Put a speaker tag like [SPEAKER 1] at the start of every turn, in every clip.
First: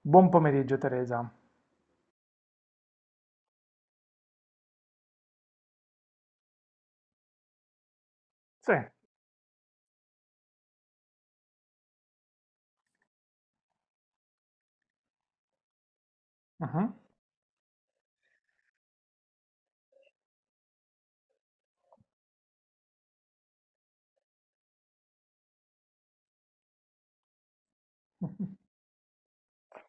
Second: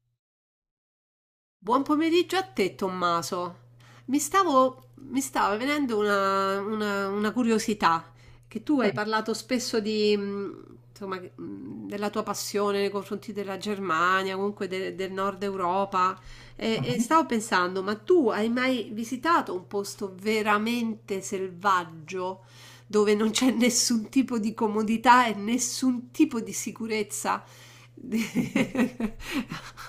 [SPEAKER 1] Buon pomeriggio, Teresa.
[SPEAKER 2] Buon pomeriggio a te, Tommaso. Mi stava venendo una curiosità, che
[SPEAKER 1] Sì.
[SPEAKER 2] tu hai parlato spesso della tua passione nei confronti della Germania, comunque del Nord Europa, e,
[SPEAKER 1] Mhm.
[SPEAKER 2] e stavo pensando, ma tu hai mai visitato un posto veramente selvaggio, dove non c'è nessun tipo di comodità e nessun tipo di sicurezza?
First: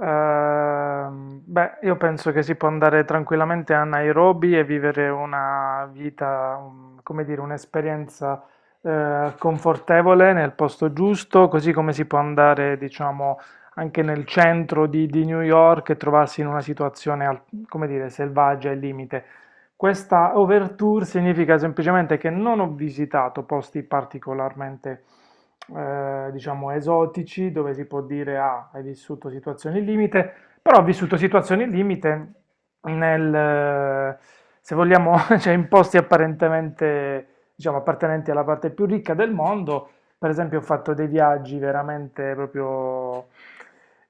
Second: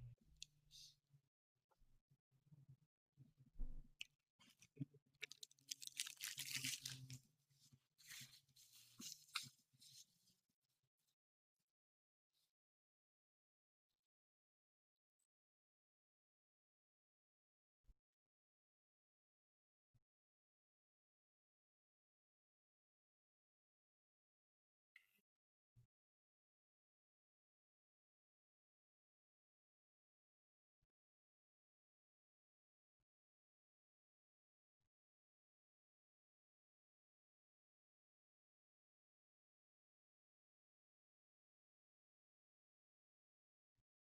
[SPEAKER 1] Beh, io penso che si può andare tranquillamente a Nairobi e vivere una vita, come dire, un'esperienza confortevole nel posto giusto, così come si può andare, diciamo, anche nel centro di New York e trovarsi in una situazione, come dire, selvaggia e limite. Questa overture significa semplicemente che non ho visitato posti particolarmente, diciamo, esotici, dove si può dire, ah, hai vissuto situazioni limite, però ho vissuto situazioni limite nel, se vogliamo, cioè in posti apparentemente, diciamo, appartenenti alla parte più ricca del mondo. Per esempio, ho fatto dei viaggi veramente proprio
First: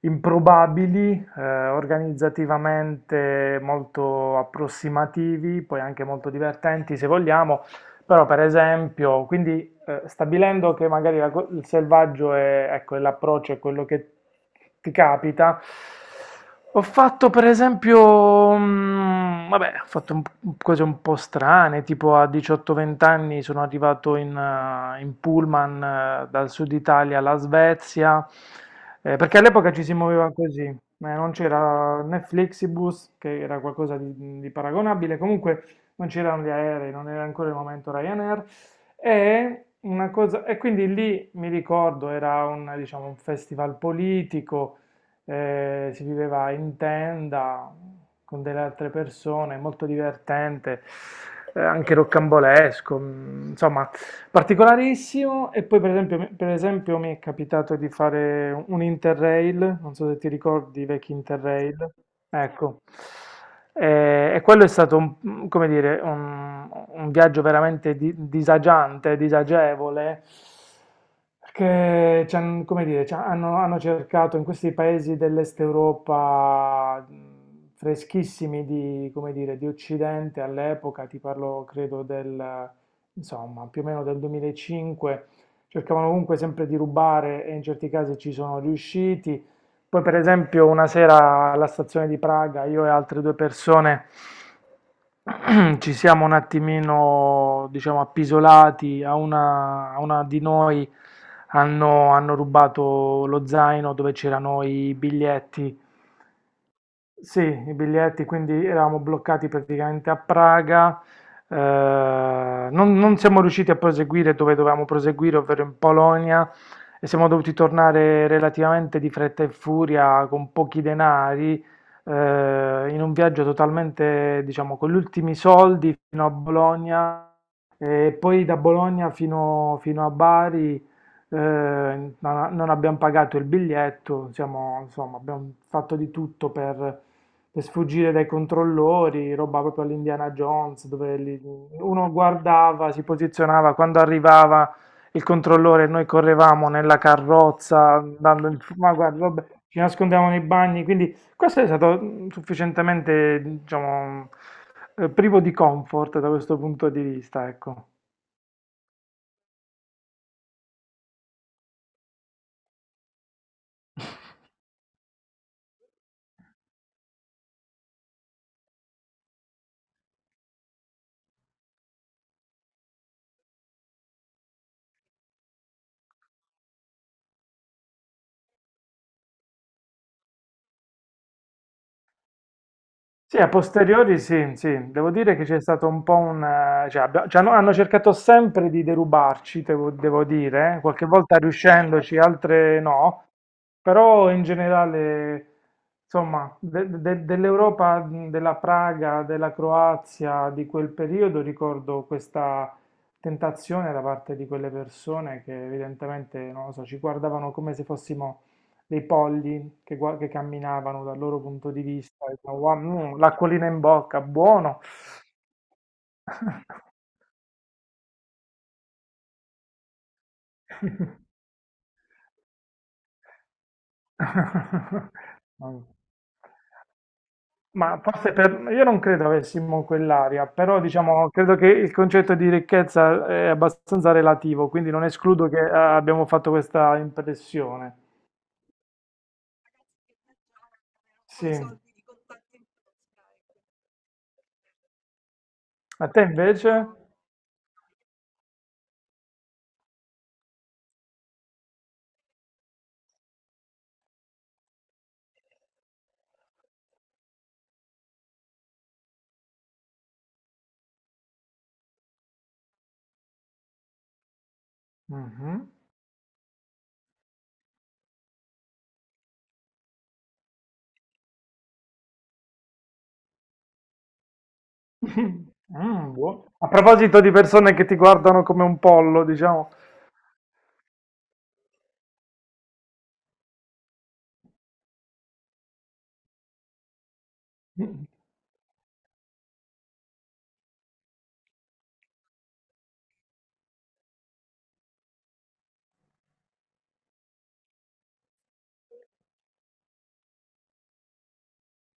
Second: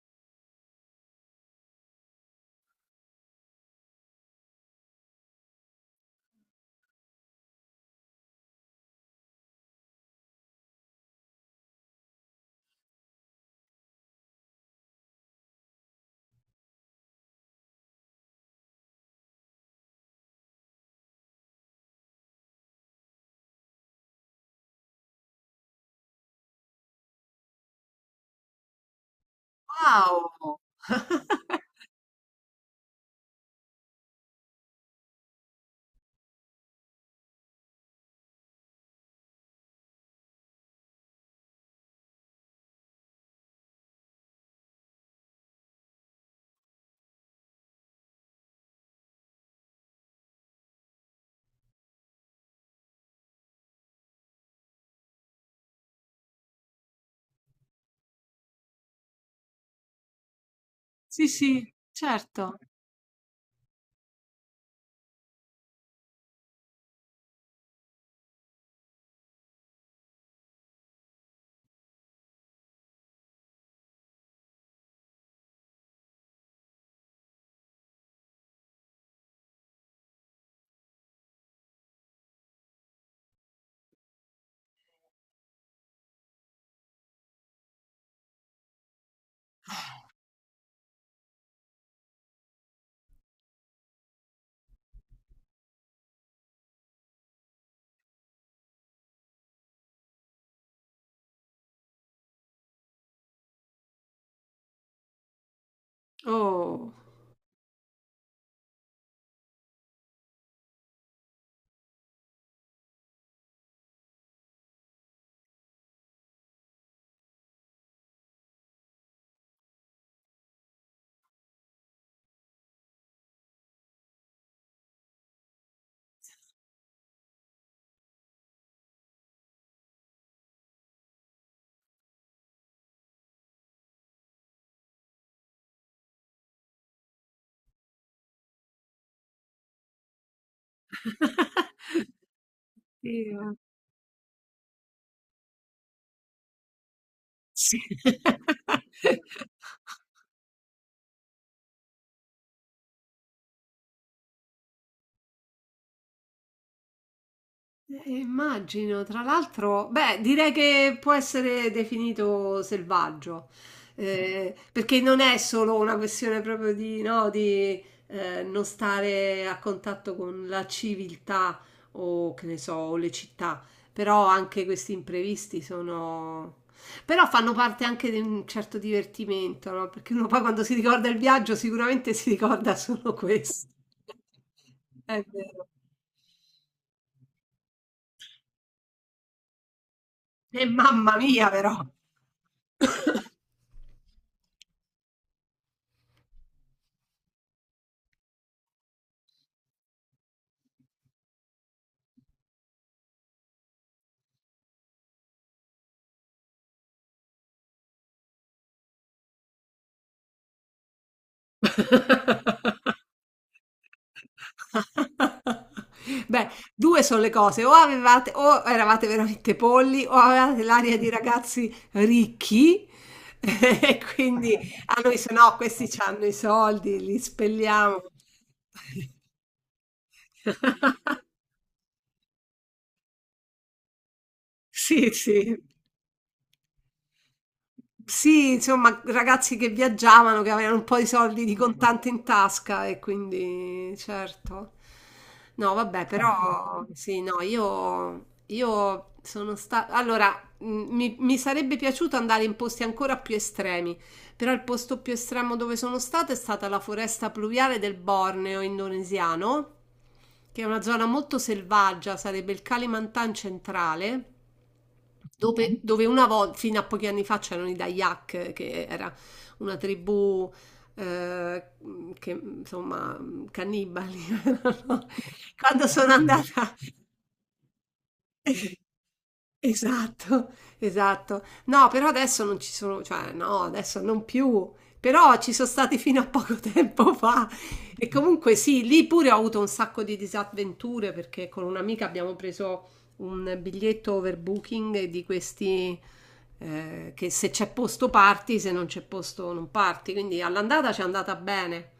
[SPEAKER 1] improbabili, organizzativamente molto approssimativi, poi anche molto divertenti se vogliamo, però per esempio, quindi stabilendo che magari il selvaggio è, ecco, è l'approccio, è quello che ti capita, ho fatto per esempio, vabbè, ho fatto cose un po' strane, tipo a 18-20 anni sono arrivato in, in pullman dal sud Italia alla Svezia, perché all'epoca ci si muoveva
[SPEAKER 2] Wow!
[SPEAKER 1] così, non c'era né Flixibus, che era qualcosa di paragonabile, comunque non c'erano gli aerei, non era ancora il momento Ryanair. E, una cosa, e quindi lì mi ricordo era un, diciamo, un festival politico, si viveva in tenda con delle altre persone, molto divertente, anche roccambolesco, insomma, particolarissimo. E poi per esempio, per esempio mi è capitato di fare un Interrail, non so se ti ricordi i vecchi
[SPEAKER 2] Sì, sì,
[SPEAKER 1] Interrail.
[SPEAKER 2] certo.
[SPEAKER 1] Ecco. E quello è stato un, come dire, un viaggio veramente disagiante, disagevole, che come dire, ci hanno cercato in questi paesi dell'Est Europa freschissimi di, come dire, di Occidente all'epoca, ti parlo credo del, insomma, più o meno del 2005, cercavano comunque sempre di rubare e in certi casi ci sono riusciti. Poi, per esempio, una sera alla stazione di Praga, io e altre due persone ci siamo un attimino, diciamo, appisolati. A una di noi hanno rubato lo zaino dove c'erano i biglietti,
[SPEAKER 2] Oh.
[SPEAKER 1] sì, i biglietti, quindi eravamo bloccati praticamente a Praga, non siamo riusciti a proseguire dove dovevamo proseguire, ovvero in Polonia, e siamo dovuti tornare relativamente di fretta e furia con pochi denari, in un viaggio totalmente, diciamo, con gli ultimi soldi fino a Bologna e poi da Bologna fino a Bari, non abbiamo pagato il biglietto, insomma, abbiamo fatto di tutto per sfuggire dai controllori, roba proprio all'Indiana Jones, dove lì uno guardava, si
[SPEAKER 2] Sì, va.
[SPEAKER 1] posizionava, quando arrivava il controllore, noi correvamo nella
[SPEAKER 2] Sì.
[SPEAKER 1] carrozza, ma guarda, vabbè, ci nascondiamo nei bagni, quindi questo è stato sufficientemente, diciamo, privo di comfort da questo punto di vista, ecco.
[SPEAKER 2] Immagino, tra l'altro, beh, direi che può essere definito selvaggio, perché non è solo una questione proprio di, no, di non stare a contatto con la civiltà o che ne so, o le città, però anche questi imprevisti sono... però fanno parte anche di un certo divertimento, no? Perché uno poi quando si ricorda il viaggio sicuramente si ricorda solo
[SPEAKER 1] Sì, a
[SPEAKER 2] questo.
[SPEAKER 1] posteriori sì, sì, devo
[SPEAKER 2] È
[SPEAKER 1] dire che c'è
[SPEAKER 2] vero.
[SPEAKER 1] stato un po' cioè, no, hanno cercato sempre di derubarci, devo
[SPEAKER 2] E
[SPEAKER 1] dire, qualche
[SPEAKER 2] mamma
[SPEAKER 1] volta
[SPEAKER 2] mia, però.
[SPEAKER 1] riuscendoci, altre no, però in generale, insomma, dell'Europa, della Praga, della Croazia di quel periodo ricordo questa tentazione da parte di quelle persone che evidentemente, non lo so, ci guardavano come se fossimo dei polli che camminavano dal loro punto di vista. E dicono, "Wow, l'acquolina in bocca, buono."
[SPEAKER 2] Beh, due sono le cose, o avevate, o eravate veramente polli, o avevate l'aria di ragazzi ricchi, e quindi a noi se no
[SPEAKER 1] Mm.
[SPEAKER 2] questi hanno i soldi, li
[SPEAKER 1] Ma
[SPEAKER 2] spelliamo.
[SPEAKER 1] forse per, io non credo avessimo quell'aria, però diciamo, credo che il concetto di ricchezza è abbastanza relativo, quindi non
[SPEAKER 2] Sì,
[SPEAKER 1] escludo
[SPEAKER 2] sì.
[SPEAKER 1] che abbiamo fatto questa impressione.
[SPEAKER 2] Sì, insomma, ragazzi che viaggiavano, che avevano un po' di soldi
[SPEAKER 1] Sì.
[SPEAKER 2] di
[SPEAKER 1] A
[SPEAKER 2] contante in tasca e quindi, certo. No, vabbè,
[SPEAKER 1] te invece?
[SPEAKER 2] però sì, no, io sono stata... Allora, mh, mi sarebbe piaciuto andare in posti ancora più estremi, però il posto più estremo dove sono stata è stata la foresta pluviale del Borneo indonesiano, che è una zona molto selvaggia, sarebbe il Kalimantan centrale.
[SPEAKER 1] Mhm.
[SPEAKER 2] Dove una volta, fino a pochi anni fa, c'erano i Dayak, che era una tribù, eh, che insomma cannibali. No? Quando sono
[SPEAKER 1] A
[SPEAKER 2] andata.
[SPEAKER 1] proposito di persone che ti guardano come un pollo, diciamo.
[SPEAKER 2] Esatto, esatto. No, però adesso non ci sono, cioè no, adesso non più, però ci sono stati fino a poco tempo fa.
[SPEAKER 1] Mm,
[SPEAKER 2] E comunque sì, lì pure ho avuto un sacco di disavventure perché con un'amica abbiamo preso un biglietto overbooking di questi, che se c'è posto parti, se non c'è posto non parti. Quindi all'andata ci è andata bene,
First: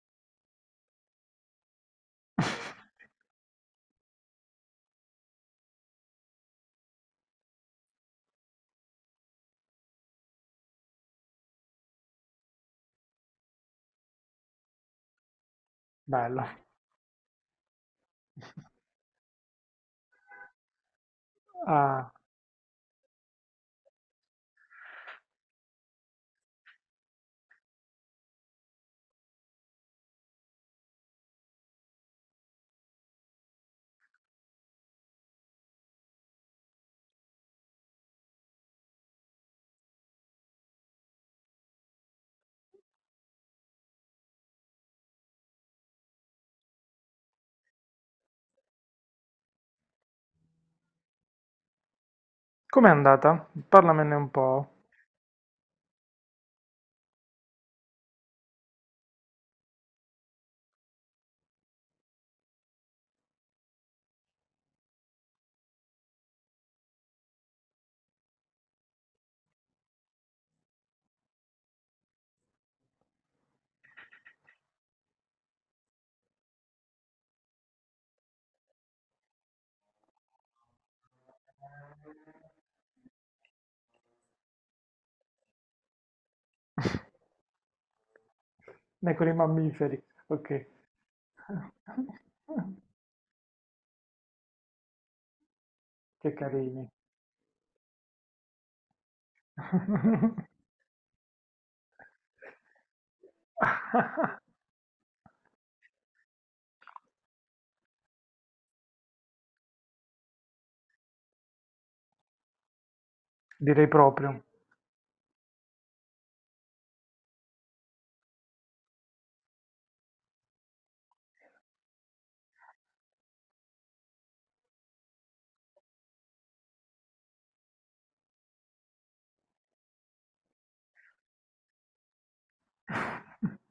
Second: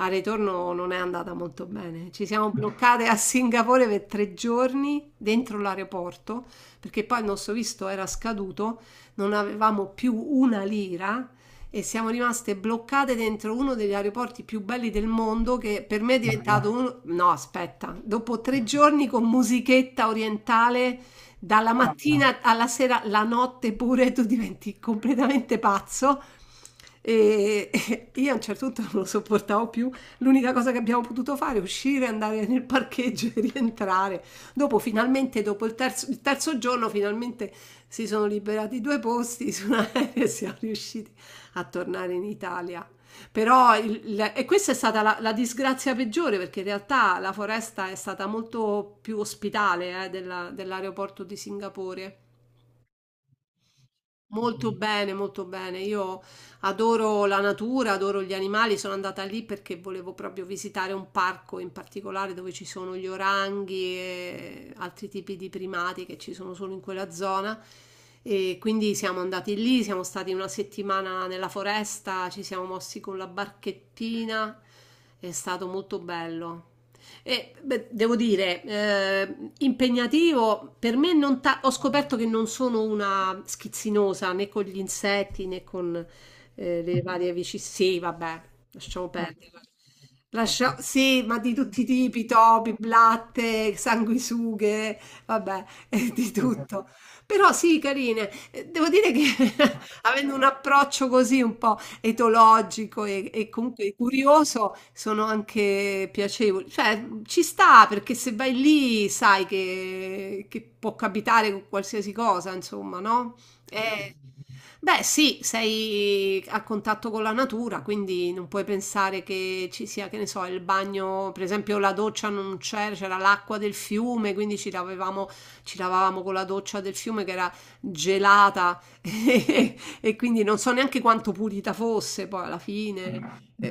[SPEAKER 2] al ritorno non è andata molto bene. Ci siamo bloccate a Singapore per tre giorni dentro l'aeroporto perché poi il nostro visto era scaduto, non avevamo più una lira. E siamo rimaste bloccate dentro uno degli aeroporti più belli del mondo che per me è
[SPEAKER 1] bello.
[SPEAKER 2] diventato uno... No, aspetta, dopo tre giorni con musichetta orientale dalla
[SPEAKER 1] Ah,
[SPEAKER 2] mattina alla sera, la notte pure, tu diventi completamente pazzo. E io a un certo punto non lo sopportavo più. L'unica cosa che abbiamo potuto fare è uscire, andare nel parcheggio e rientrare. Dopo, finalmente, dopo il terzo giorno, finalmente si sono liberati due posti su un aereo e siamo riusciti a tornare in Italia. Però e questa è stata la disgrazia peggiore perché in realtà la foresta è stata molto più ospitale dell'aeroporto di Singapore.
[SPEAKER 1] com'è andata? Parlamene un po'.
[SPEAKER 2] Molto bene, molto bene. Io adoro la natura, adoro gli animali. Sono andata lì perché volevo proprio visitare un parco in particolare dove ci sono gli oranghi e altri tipi di primati che ci sono solo in quella zona. E quindi siamo andati lì, siamo stati una settimana nella foresta, ci siamo mossi con la barchettina. È stato molto bello. E, beh, devo dire, impegnativo, per me non ta- ho scoperto che non sono una schizzinosa né con gli insetti né con le varie vicine. Sì, vabbè, lasciamo
[SPEAKER 1] Né con i
[SPEAKER 2] perdere.
[SPEAKER 1] mammiferi, ok.
[SPEAKER 2] Lascia- Sì, ma di tutti i tipi, topi, blatte, sanguisughe, vabbè, di
[SPEAKER 1] Che
[SPEAKER 2] tutto.
[SPEAKER 1] carini.
[SPEAKER 2] Però sì, carine. Devo dire che avendo un approccio così un po' etologico e comunque curioso sono anche piacevoli. Cioè, ci sta perché se vai lì sai che può capitare qualsiasi cosa, insomma, no?
[SPEAKER 1] Direi
[SPEAKER 2] Eh,
[SPEAKER 1] proprio.
[SPEAKER 2] Beh, sì, sei a contatto con la natura, quindi non puoi pensare che ci sia, che ne so, il bagno, per esempio la doccia non c'era, c'era l'acqua del fiume, quindi ci lavavamo con la doccia del fiume che era gelata e, quindi non so neanche quanto pulita fosse poi alla fine. Mm.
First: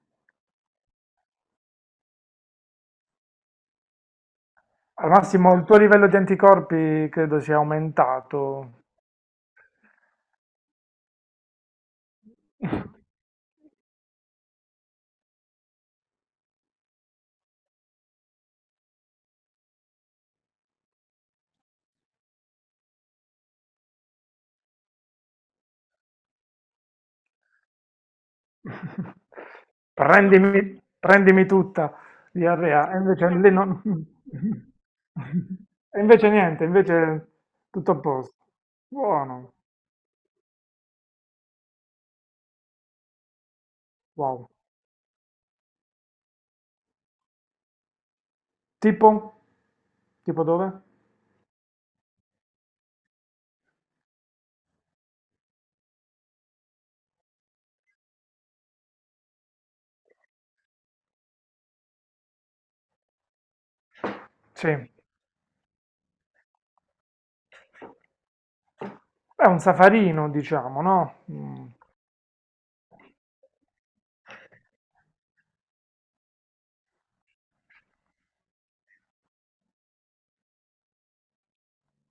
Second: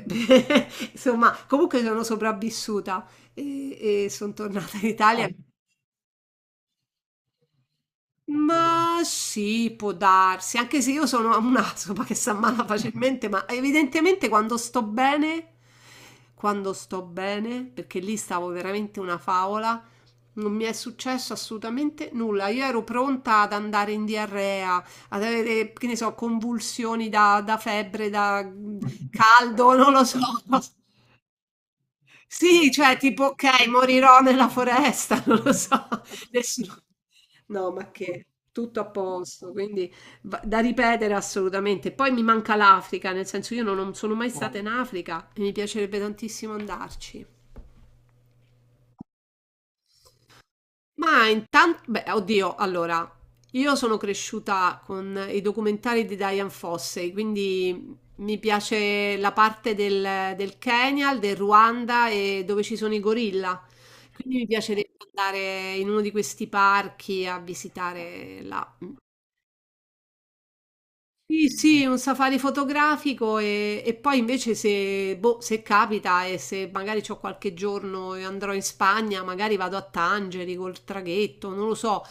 [SPEAKER 2] Insomma, comunque sono sopravvissuta e sono tornata in
[SPEAKER 1] Al
[SPEAKER 2] Italia.
[SPEAKER 1] massimo il tuo livello di anticorpi credo sia aumentato.
[SPEAKER 2] Ma sì, può darsi, anche se io sono un'aspa che si ammala facilmente, ma evidentemente quando sto bene, perché lì stavo veramente una favola, non mi è successo assolutamente nulla. Io ero pronta ad andare in diarrea, ad avere, che ne so, convulsioni da febbre, da caldo, non lo so.
[SPEAKER 1] Prendimi, prendimi tutta,
[SPEAKER 2] Sì,
[SPEAKER 1] diarrea.
[SPEAKER 2] cioè
[SPEAKER 1] E
[SPEAKER 2] tipo:
[SPEAKER 1] invece lì
[SPEAKER 2] "Okay,
[SPEAKER 1] non.
[SPEAKER 2] morirò nella foresta", non lo so,
[SPEAKER 1] E invece niente,
[SPEAKER 2] nessuno
[SPEAKER 1] invece
[SPEAKER 2] no, ma
[SPEAKER 1] tutto a
[SPEAKER 2] che,
[SPEAKER 1] posto.
[SPEAKER 2] tutto a posto,
[SPEAKER 1] Buono,
[SPEAKER 2] quindi va da ripetere assolutamente. Poi mi manca l'Africa, nel senso io no non sono mai
[SPEAKER 1] wow.
[SPEAKER 2] stata in Africa e mi piacerebbe tantissimo andarci.
[SPEAKER 1] Tipo? Tipo dove?
[SPEAKER 2] Ma intanto, beh, oddio, allora, io sono cresciuta con i documentari di Diane Fossey, quindi mi piace la parte del Kenya, del Ruanda e dove ci sono i gorilla. Quindi mi
[SPEAKER 1] Sì, è
[SPEAKER 2] piacerebbe andare in uno di questi parchi a visitare là.
[SPEAKER 1] un safarino, diciamo, no?
[SPEAKER 2] Sì,
[SPEAKER 1] Mm,
[SPEAKER 2] sì, un safari fotografico e poi invece se, boh, se capita e se magari ho qualche giorno e andrò in Spagna, magari vado a Tangeri col traghetto, non lo so,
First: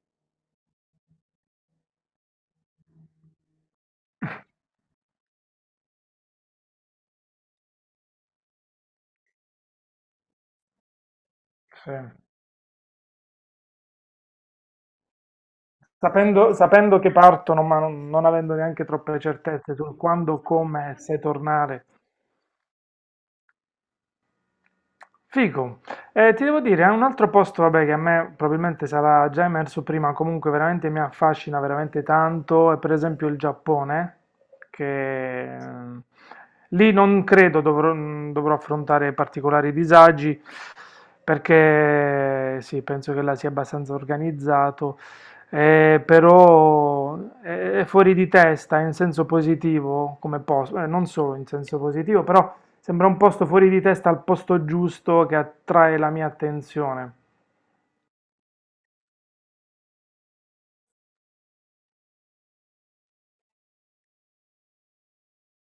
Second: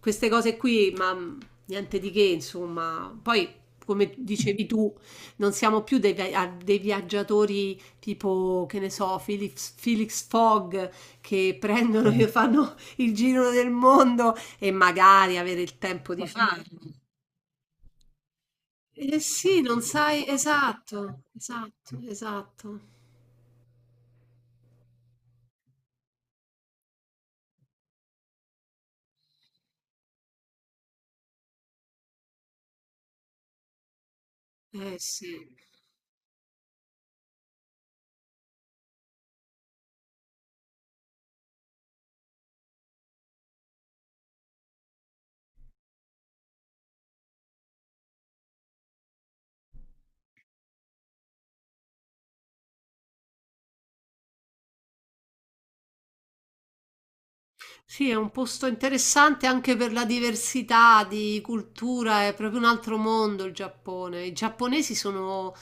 [SPEAKER 2] queste cose qui, ma niente di che, insomma. Poi, come dicevi tu, non siamo più dei, dei viaggiatori tipo, che ne so, Felix, Felix Fogg che
[SPEAKER 1] sì.
[SPEAKER 2] prendono e fanno il giro del mondo e magari avere il tempo di
[SPEAKER 1] Sapendo,
[SPEAKER 2] farlo.
[SPEAKER 1] sapendo che partono, ma non avendo neanche
[SPEAKER 2] Eh
[SPEAKER 1] troppe
[SPEAKER 2] sì,
[SPEAKER 1] certezze
[SPEAKER 2] non
[SPEAKER 1] sul
[SPEAKER 2] sai,
[SPEAKER 1] quando, come e se
[SPEAKER 2] esatto,
[SPEAKER 1] tornare.
[SPEAKER 2] esatto, esatto.
[SPEAKER 1] Figo. Ti devo dire, è un altro posto, vabbè, che a me probabilmente sarà già emerso prima, comunque veramente mi affascina veramente tanto, è per esempio il Giappone,
[SPEAKER 2] Eh sì.
[SPEAKER 1] che lì non credo dovrò affrontare particolari disagi, perché sì, penso che là sia abbastanza organizzato, però è fuori di testa in senso positivo come posto, non solo in senso positivo, però. Sembra un posto fuori di testa al posto giusto che attrae la mia attenzione.
[SPEAKER 2] Sì, è un posto interessante anche per la diversità di cultura, è proprio un altro mondo il Giappone. I giapponesi sono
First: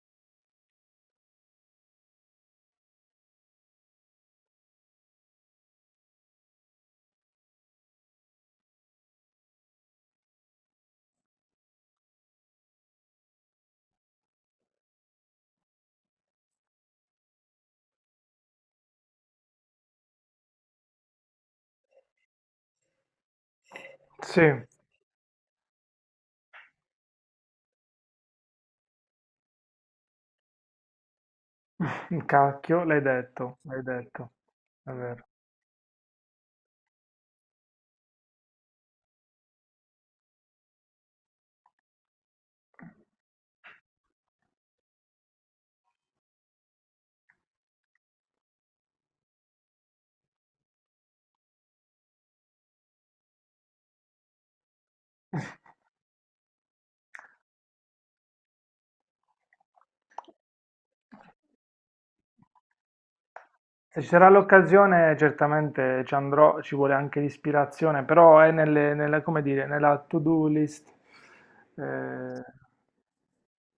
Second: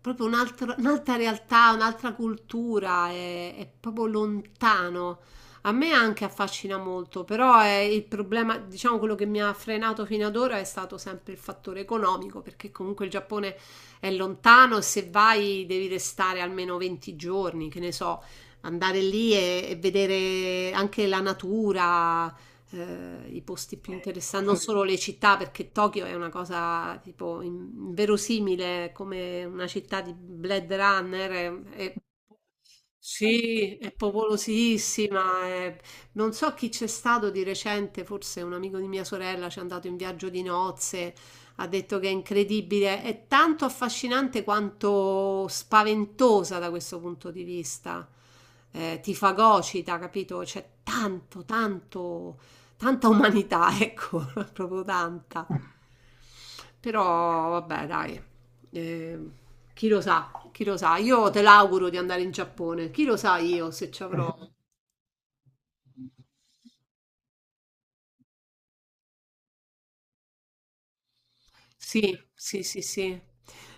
[SPEAKER 2] proprio un'altra realtà, un'altra cultura, è proprio lontano. A me anche affascina molto, però è il problema, diciamo quello che mi ha frenato fino ad ora è stato sempre il fattore economico, perché comunque il Giappone è lontano e se vai devi restare almeno 20 giorni, che ne so, andare lì e vedere anche la natura, i posti più interessanti,
[SPEAKER 1] Sì,
[SPEAKER 2] non solo le città, perché Tokyo è una cosa tipo inverosimile come una città di Blade Runner. È-
[SPEAKER 1] cacchio,
[SPEAKER 2] sì,
[SPEAKER 1] l'hai
[SPEAKER 2] è
[SPEAKER 1] detto, è vero.
[SPEAKER 2] popolosissima. È- non so chi c'è stato di recente, forse un amico di mia sorella ci è andato in viaggio di nozze, ha detto che è incredibile, è tanto affascinante quanto spaventosa da questo punto di vista. Ti fagocita, capito? C'è tanto, tanto, tanta umanità, ecco, proprio tanta. Però vabbè, dai, eh, chi lo sa, chi lo sa. Io te l'auguro di andare in Giappone, chi lo sa io se
[SPEAKER 1] Se
[SPEAKER 2] ci
[SPEAKER 1] ci sarà
[SPEAKER 2] avrò
[SPEAKER 1] l'occasione, certamente ci andrò, ci vuole anche l'ispirazione, però è nelle, nella, come dire, nella to-do list.
[SPEAKER 2] sì,
[SPEAKER 1] Eh,
[SPEAKER 2] sì, sì, sì,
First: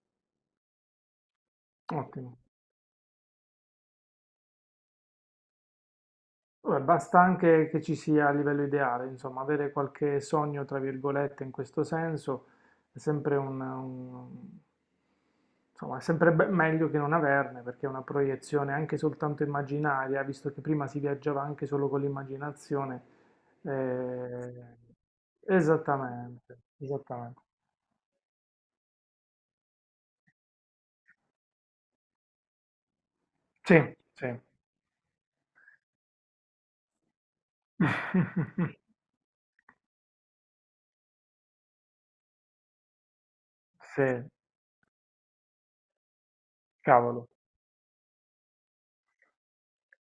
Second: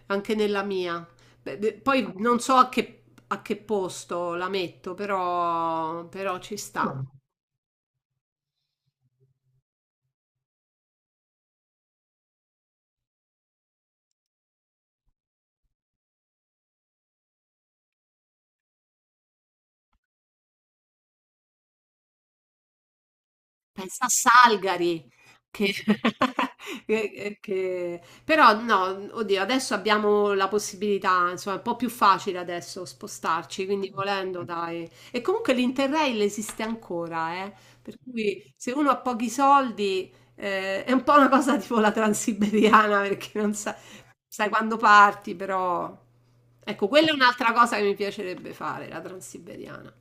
[SPEAKER 2] anche nella mia. Beh, de- poi
[SPEAKER 1] ottimo.
[SPEAKER 2] non so a che posto la metto, però, però ci
[SPEAKER 1] Vabbè,
[SPEAKER 2] sta.
[SPEAKER 1] basta anche che ci sia a livello ideale, insomma, avere qualche sogno, tra virgolette, in questo senso è sempre un, insomma, è sempre meglio che non averne, perché è una proiezione anche soltanto immaginaria, visto che prima si viaggiava anche solo con l'immaginazione.
[SPEAKER 2] Pensa a
[SPEAKER 1] eh,
[SPEAKER 2] Salgari, che,
[SPEAKER 1] esattamente, esattamente.
[SPEAKER 2] però no, oddio, adesso abbiamo la possibilità, insomma, è un po' più facile adesso spostarci,
[SPEAKER 1] Sì,
[SPEAKER 2] quindi
[SPEAKER 1] sì.
[SPEAKER 2] volendo, dai. E comunque l'Interrail esiste ancora, eh? Per cui se uno ha pochi soldi... è un po' una cosa tipo la transiberiana perché non sai
[SPEAKER 1] Sì,
[SPEAKER 2] quando parti, però. Ecco, quella è
[SPEAKER 1] cavolo.
[SPEAKER 2] un'altra cosa che mi piacerebbe fare, la Transiberiana.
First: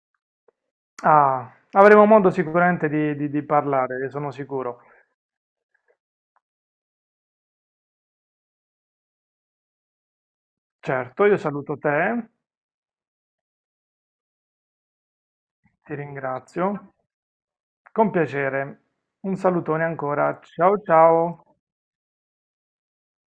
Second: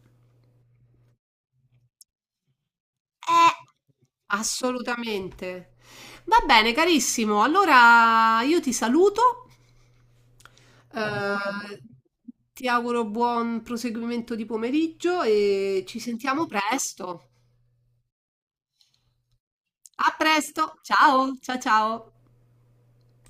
[SPEAKER 1] Ah, avremo modo sicuramente di
[SPEAKER 2] Eh,
[SPEAKER 1] parlare, ne sono sicuro.
[SPEAKER 2] Assolutamente. Va bene, carissimo. Allora io ti saluto.
[SPEAKER 1] Certo, io saluto
[SPEAKER 2] Eh,
[SPEAKER 1] te,
[SPEAKER 2] ti auguro buon proseguimento di pomeriggio e
[SPEAKER 1] ti
[SPEAKER 2] ci sentiamo
[SPEAKER 1] ringrazio.
[SPEAKER 2] presto.
[SPEAKER 1] Con piacere. Un salutone
[SPEAKER 2] A
[SPEAKER 1] ancora.
[SPEAKER 2] presto.
[SPEAKER 1] Ciao
[SPEAKER 2] Ciao,
[SPEAKER 1] ciao.
[SPEAKER 2] ciao, ciao.